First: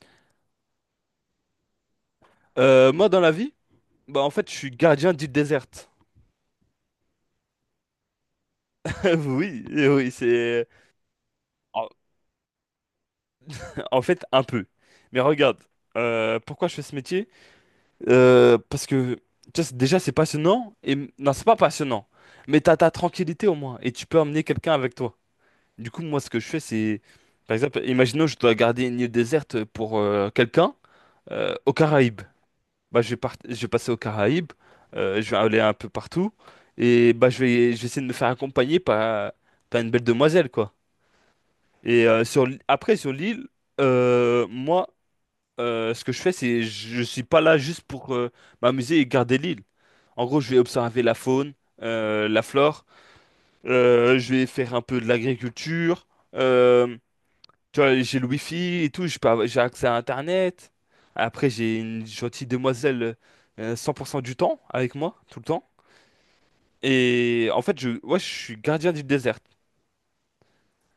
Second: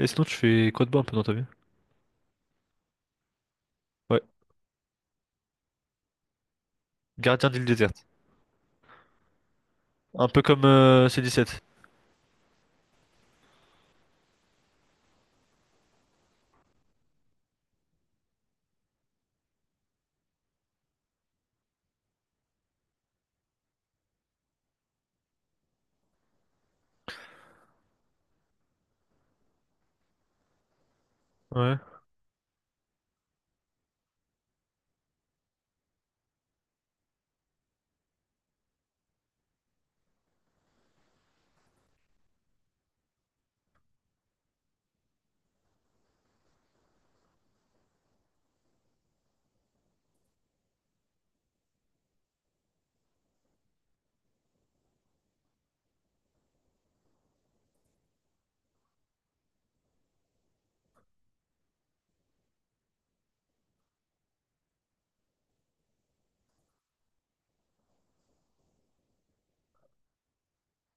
Et sinon, tu fais quoi de bon un peu dans ta vie? Moi, dans la vie, Ouais. bah, en fait, je suis gardien d'île déserte. Gardien d'île déserte. Oui, oui, Un peu comme C17. En en fait, un peu. Mais regarde, pourquoi je fais ce métier? Parce que, tu vois, déjà, c'est passionnant. Non, c'est pas passionnant. Mais t'as ta tranquillité, au moins. Et tu peux emmener quelqu'un avec toi. Du coup, moi, ce que je fais, Par exemple, imaginons, je dois garder une île déserte pour quelqu'un aux Ouais. Caraïbes. Bah, je vais passer aux Caraïbes, je vais aller un peu partout, et bah, je vais essayer de me faire accompagner par une belle demoiselle, quoi. Et après, sur l'île, moi, ce que je fais, c'est je suis pas là juste pour m'amuser et garder l'île. En gros, je vais observer la faune, la flore, je vais faire un peu de l'agriculture, euh, tu vois, j'ai le wifi et tout, j'ai accès à Internet. Après, j'ai une gentille demoiselle 100% du temps avec moi, tout le temps. Et en fait, ouais, je suis gardien du désert,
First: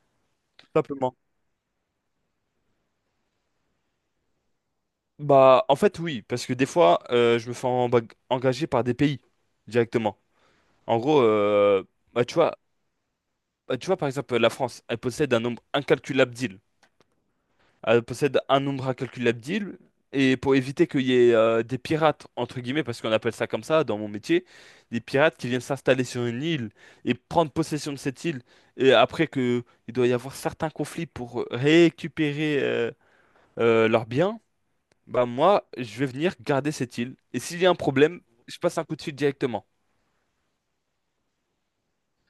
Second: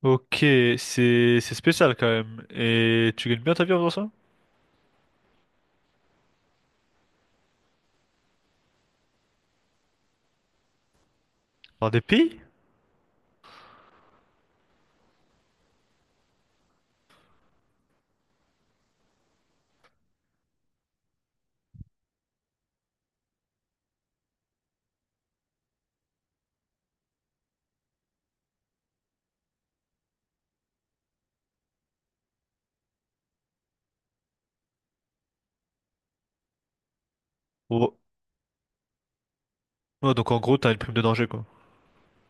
Ok, tout simplement. c'est spécial quand même. Et tu gagnes bien ta vie en faisant ça? Bah, en fait, oui, parce que des fois, je me fais engager par des pays directement. En gros, Par des bah, tu pays? vois, bah, tu vois, par exemple, la France, elle possède un nombre incalculable d'îles. Possède un nombre incalculable d'îles. Et pour éviter qu'il y ait des pirates, entre guillemets, parce qu'on appelle ça comme ça dans mon métier, des pirates qui viennent s'installer sur une île et prendre possession de cette île, et après que il doit y avoir certains conflits pour récupérer leurs biens, bah moi, je vais venir garder cette île. Et s'il y a un Oh. problème, je passe un coup de fil directement. Ouais, donc en gros, t'as une prime de danger, quoi.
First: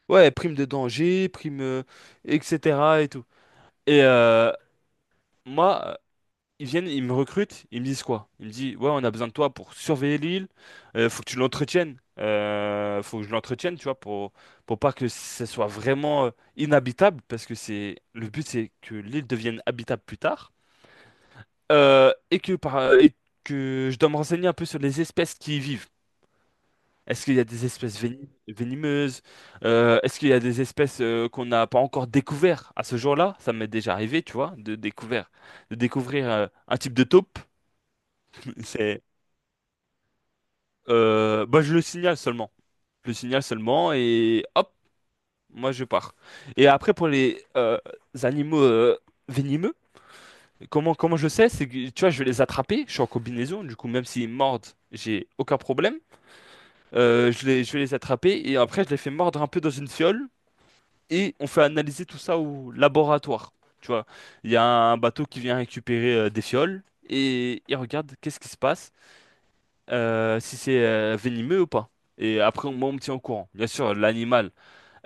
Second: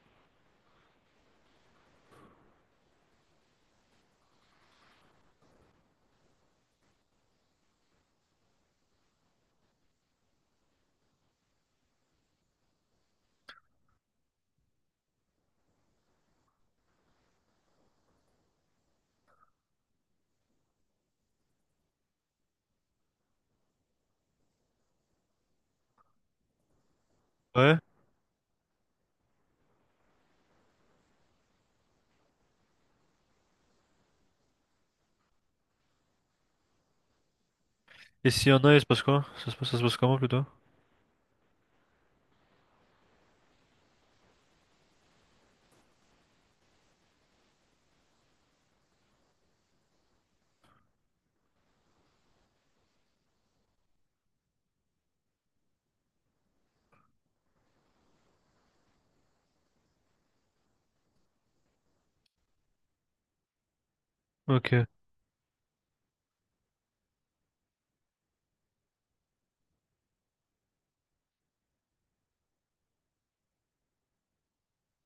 Ouais, prime de danger, prime, etc. et tout. Et moi, ils viennent, ils me recrutent, ils me disent quoi? Ils me disent, ouais, on a besoin de toi pour surveiller l'île, faut que tu l'entretiennes, faut que je l'entretienne, tu vois, pour pas que ce soit vraiment inhabitable, parce que c'est le but, c'est que l'île devienne habitable plus tard. Et que, je dois me renseigner un peu sur les espèces qui y vivent. Est-ce qu'il y a des Ouais. espèces venimeuses? Est-ce qu'il y a des espèces qu'on n'a pas encore découvert à ce jour-là? Ça m'est déjà arrivé, tu vois, de découvrir, un type de taupe. Et s'il y en a, il se passe C'est quoi? Ça se passe comment plutôt? Bah, je le signale seulement. Je le signale seulement et hop, moi je pars. Et après, pour les animaux venimeux, comment je sais? C'est que, tu vois, je vais les attraper. Je suis en combinaison, du coup, même s'ils mordent, j'ai aucun problème. Je vais les attraper et après, je les fais mordre un peu dans une fiole et on fait analyser tout ça au laboratoire. Tu vois, il y a Ok. un bateau qui vient récupérer des fioles et il regarde qu'est-ce qui se passe, si c'est venimeux ou pas. Et après, moi, on me tient au courant. Bien sûr, l'animal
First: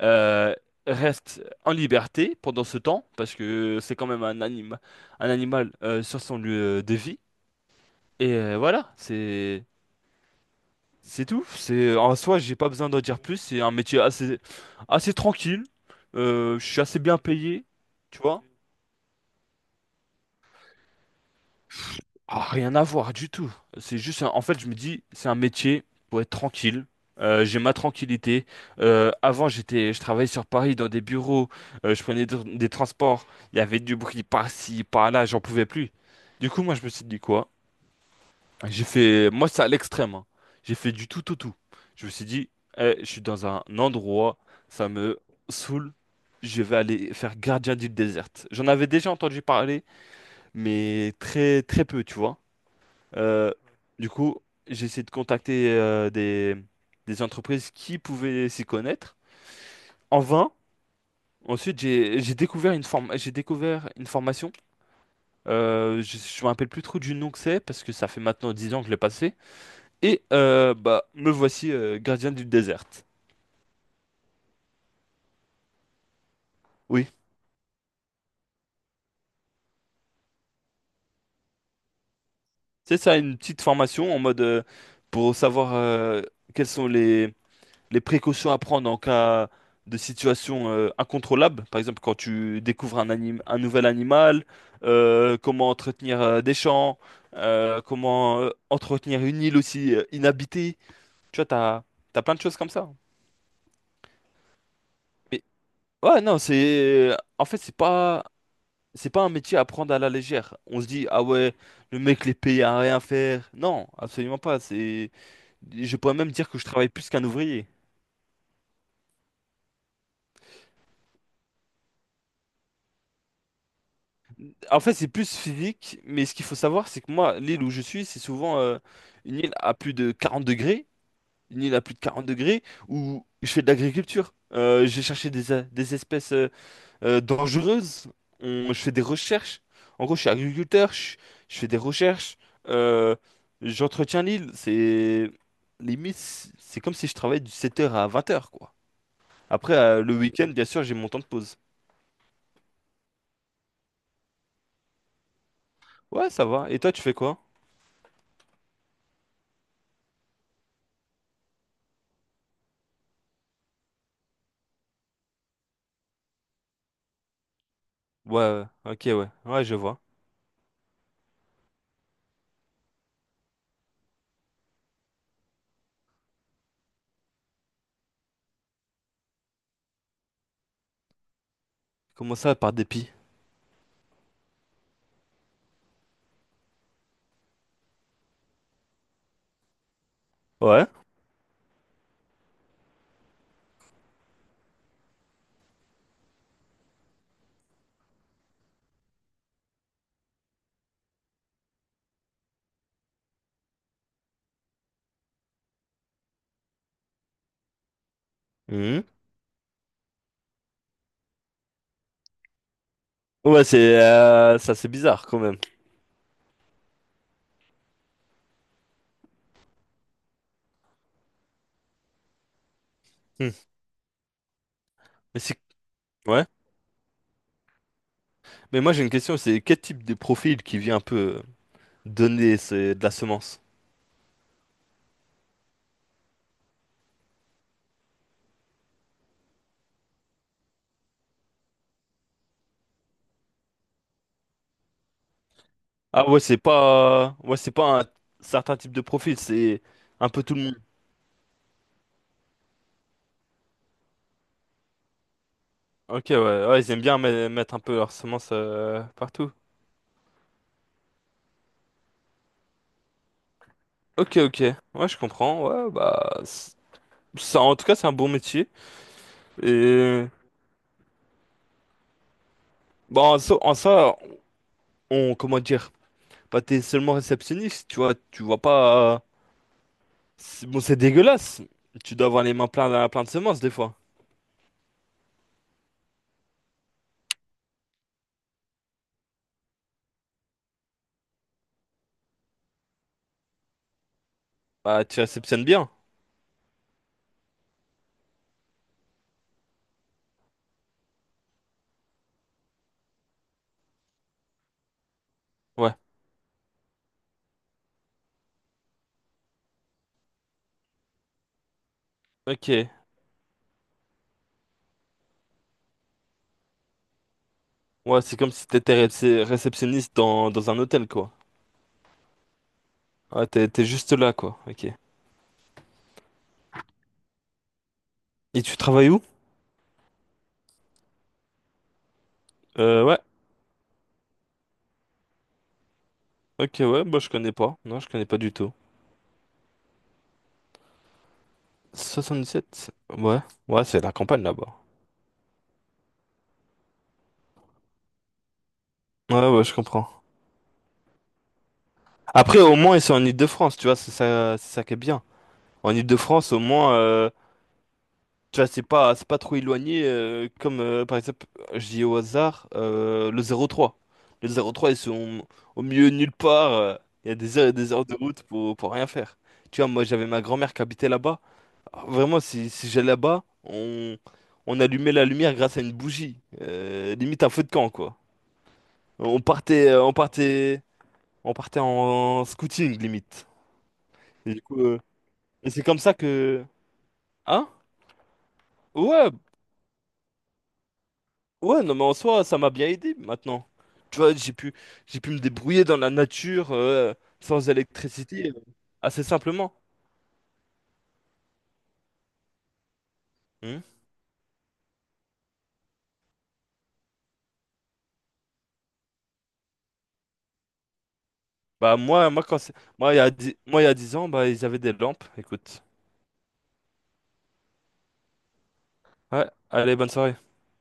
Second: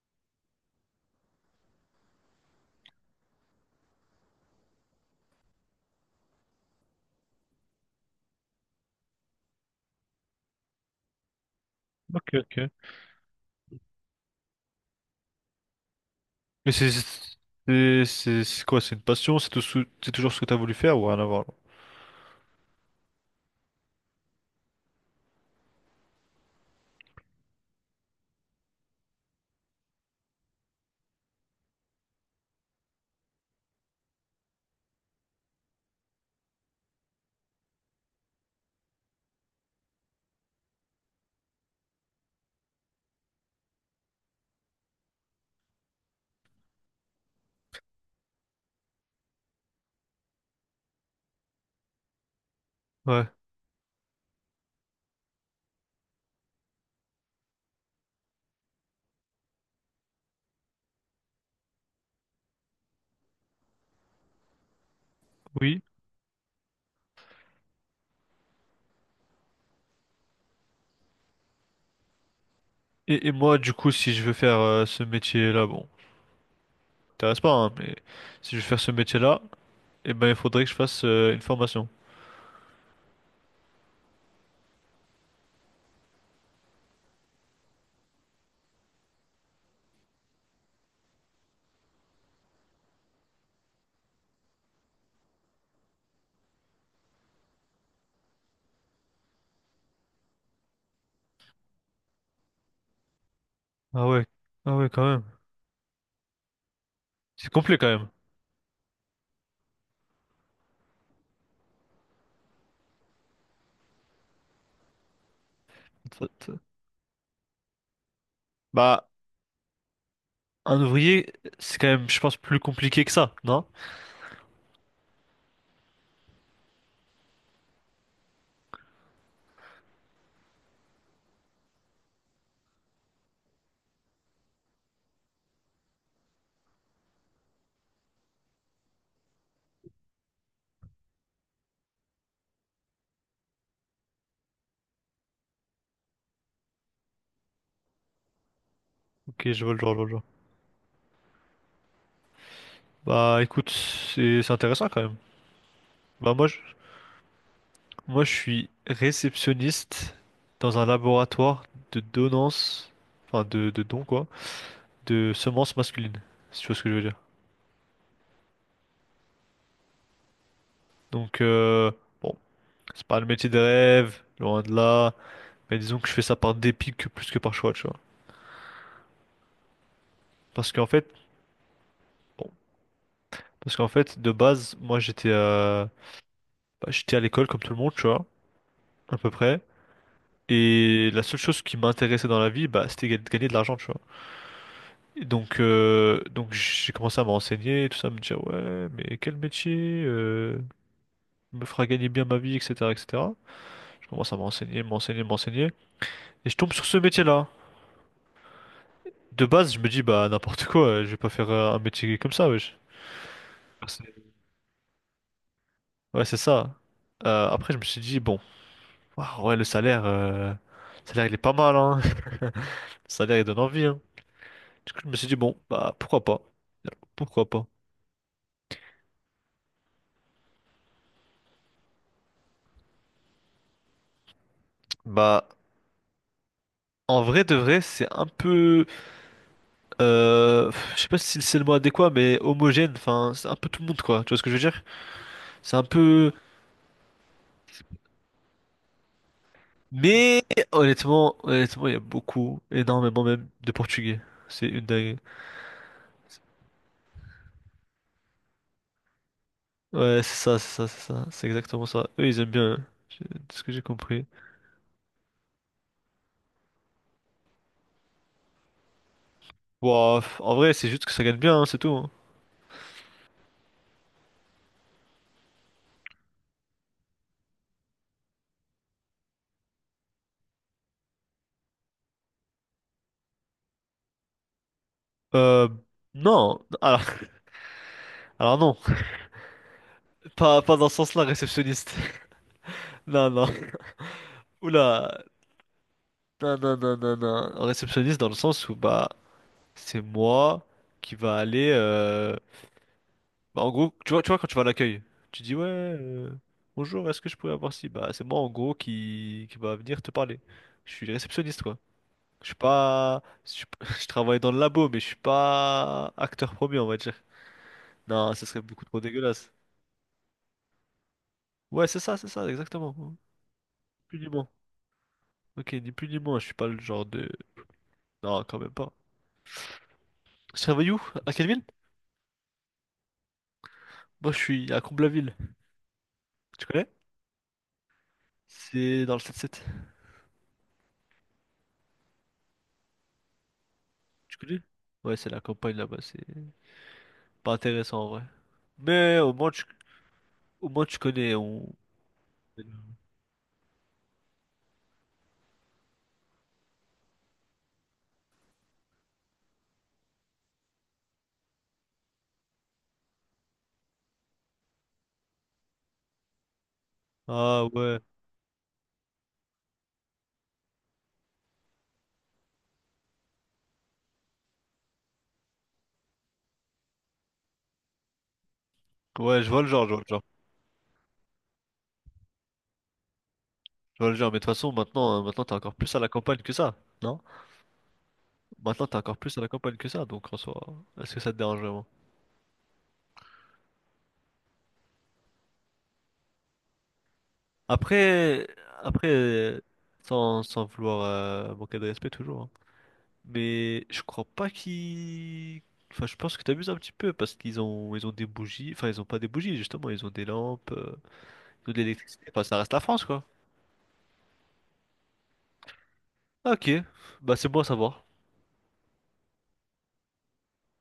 euh, reste en liberté pendant ce temps, parce que c'est quand même un animal sur son lieu de vie. Et voilà, c'est tout. C'est en Ok, soi, ok. j'ai pas besoin d'en dire plus. C'est un métier assez tranquille. Je Mais suis c'est assez bien payé, c'est tu vois. c'est c'est quoi? C'est une passion? C'est toujours ce que t'as voulu faire ou rien à voir? Ah, rien à voir du tout. C'est juste, en fait, je me dis, c'est un métier pour être tranquille. J'ai ma tranquillité. Avant, je travaillais sur Paris dans des bureaux. Je prenais des transports. Il y avait du bruit par-ci, par-là. J'en pouvais plus. Du coup, moi, je me suis dit quoi? Moi, c'est à l'extrême. Hein. J'ai fait du tout au tout. Je me suis dit, eh, je suis dans un endroit, ça me saoule. Je vais aller faire gardien d'île déserte. J'en avais déjà entendu parler, mais très, très peu, tu vois. Là, ouais. Euh, du coup, j'ai essayé de contacter des entreprises qui pouvaient s'y connaître. En vain. Ensuite, j'ai découvert j'ai découvert une formation. Oui. Je me rappelle plus trop du nom que c'est parce que ça fait maintenant 10 ans que je l'ai passé. Et bah me voici gardien du désert. Et moi, du coup, si je veux faire ce métier-là, bon, Oui, ça t'intéresse pas, hein, mais si je veux faire ce métier-là. Eh ben, il faudrait que je fasse une formation. c'est ça, une petite formation en mode pour savoir quels sont les précautions à prendre en cas de situation incontrôlable, par exemple quand tu découvres un nouvel animal, comment entretenir des champs, comment entretenir une île aussi inhabitée. Tu vois, t'as plein de choses comme ça. Ah ouais, ah ouais, quand même. Mais ouais, non, c'est en C'est fait, complet quand même. C'est pas un métier à prendre à la légère. On se dit ah ouais, le mec les paye à rien faire. Non, absolument pas. C'est Je pourrais Ça même dire te- que je travaille plus qu'un ouvrier. Bah, un ouvrier, c'est quand même, je pense, plus compliqué que ça, non? En fait, c'est plus physique, mais ce qu'il faut savoir, c'est que moi, l'île où je suis, c'est souvent une île à plus de 40 degrés, une île à plus de 40 degrés, où je fais de l'agriculture. J'ai cherché des espèces dangereuses. Je fais des recherches. En gros, je suis agriculteur, je fais des recherches, euh, j'entretiens l'île. C'est limite, c'est comme si je travaillais du 7 heures à 20 heures, quoi. Ok, je vois Après, le genre, je vois le le genre. week-end, bien sûr, j'ai mon temps de pause. Bah, écoute, c'est intéressant quand même. Ouais, Bah, ça va. Et toi, tu fais quoi? moi, je suis réceptionniste dans un laboratoire de donnance, enfin, de dons, quoi, de semences masculines, si tu vois ce que je veux dire. Ouais, ouais, ok, ouais. Ouais, je vois. Donc, bon, c'est pas le métier de rêve, loin de là, mais disons que je fais ça par dépit que plus que par choix, tu vois. Parce qu'en fait, Comment bon. ça, par dépit? Parce qu'en fait, de base, moi j'étais bah, j'étais à l'école comme tout le monde, tu vois, à peu près. Ouais. Et la seule chose qui m'intéressait dans la vie, bah, c'était de gagner de l'argent, tu vois. Et donc j'ai commencé à me renseigner, tout ça, à me dire, ouais, mais quel métier me fera gagner bien ma vie, etc., etc. Je commence à me renseigner, me renseigner, me renseigner. Et je tombe sur ce métier-là. Mhm. De base, je me dis, bah, n'importe quoi, je vais pas faire un métier comme ça, wesh. Ouais, Ouais, c'est c'est ça, c'est bizarre quand même. ouais, c'est ça. Après, je me suis dit, bon. Waouh, ouais, le salaire, il est pas mal, hein. Le salaire, il Hmm. donne envie, hein. Du coup, je me suis dit, Mais bon, c'est bah, pourquoi pas? ouais. Pourquoi pas? Mais moi j'ai une question, c'est quel type de profil qui vient un peu donner de la semence? Bah, en vrai de vrai, c'est un peu, je sais pas si c'est le mot adéquat, mais homogène, enfin, c'est un peu tout le monde, quoi. Tu vois ce que je veux dire? C'est un Ah peu... ouais, c'est pas un certain type de profil, c'est un peu Mais, tout le monde. honnêtement, honnêtement, il y a beaucoup, énormément même, de Portugais. C'est une dingue. Ok, ouais, ouais, ils aiment bien mettre un peu leur semence partout. Ouais, c'est ça, c'est ça, c'est ça, c'est exactement ça. Eux, ils aiment bien, hein. J'ai- de ce que j'ai compris. Ok, ok, ouais, je comprends. Ouais, bah, ça, en tout cas, c'est un bon métier. Bon, Et en vrai, c'est juste que ça gagne bien, hein, c'est tout. Hein. bon, en ça, on comment dire? Bah, t'es seulement réceptionniste, tu vois pas, bon, c'est dégueulasse. Tu dois avoir les mains pleines plein plein de semences des fois. Euh, non. Alors, alors non. Pas dans ce sens-là, réceptionniste. Non, non. Bah, tu Oula. réceptionnes bien. Non, non, non, non, non. Réceptionniste dans le sens où, bah, c'est moi qui va aller... bah, en gros, tu vois, quand tu vas à l'accueil, tu dis, ouais, Ouais. Bonjour, est-ce que je pourrais avoir ci? Bah, c'est moi, en gros, qui va venir te parler. Je suis réceptionniste, quoi. Je suis Ok. pas... je travaille dans le labo, mais je suis pas acteur premier, on va dire. Ouais, Non, c'est ce comme serait si beaucoup trop t'étais dégueulasse. réceptionniste dans un hôtel, quoi. Ouais, c'est ça, exactement. Ouais, t'es juste Plus là, quoi. Ok. ok, ni plus ni moins, je suis pas le genre de... Non, quand Et même tu pas. travailles où? Tu travailles où? À quelle ville? Ouais. Moi, je suis à Comblaville. Tu Ok, connais? ouais, bah, je connais pas. Non, je connais pas du tout. C'est dans le 7-7. 77? Ouais. Ouais, c'est la Tu campagne connais? là-bas. Ouais, c'est la campagne là-bas, c'est pas intéressant en vrai. Mais Ouais, ouais, je comprends. au moins, tu connais. On- Après, au moins, ils sont en Île-de-France, tu vois, c'est ça qui est bien. En Île-de-France, au moins. Tu vois, c'est pas trop éloigné, comme par exemple, je dis au hasard, le 0,3. Le 0,3, ils sont au milieu de nulle part. Il y a des ah heures et des ouais. heures de route pour rien faire. Tu vois, moi, j'avais ma grand-mère qui habitait là-bas. Alors, vraiment, si j'allais là-bas, on allumait la lumière grâce à une bougie. Limite un feu de camp, quoi. On Ouais, je vois le genre, partait, je vois euh, le on genre. partait, on partait en scouting, limite. Je vois le genre, mais de toute Et du façon, coup, maintenant, maintenant t'es et encore c'est plus à comme la ça campagne que que... ça, non? Hein? Maintenant, t'es encore Ouais, plus à la campagne que ça, donc en soi, est-ce que ça te dérange ouais, vraiment? non, mais en soi, ça m'a bien aidé maintenant. Tu vois, j'ai pu me débrouiller dans la nature sans Après, électricité après, assez simplement. Sans vouloir manquer de respect toujours, hein. Hmm. Mais je crois pas qu'ils... Enfin, je pense que t'amuses un petit peu parce qu'ils ont des bougies. Enfin, ils ont pas des bougies, justement. Ils ont des lampes, ils ont de Bah l'électricité. moi, moi Enfin, quand ça reste c'est- la France, moi il y quoi. a dix, moi il y a 10 ans, bah ils avaient des lampes. Écoute. Ok. Bah, c'est bon à savoir. Ouais, allez, bonne soirée.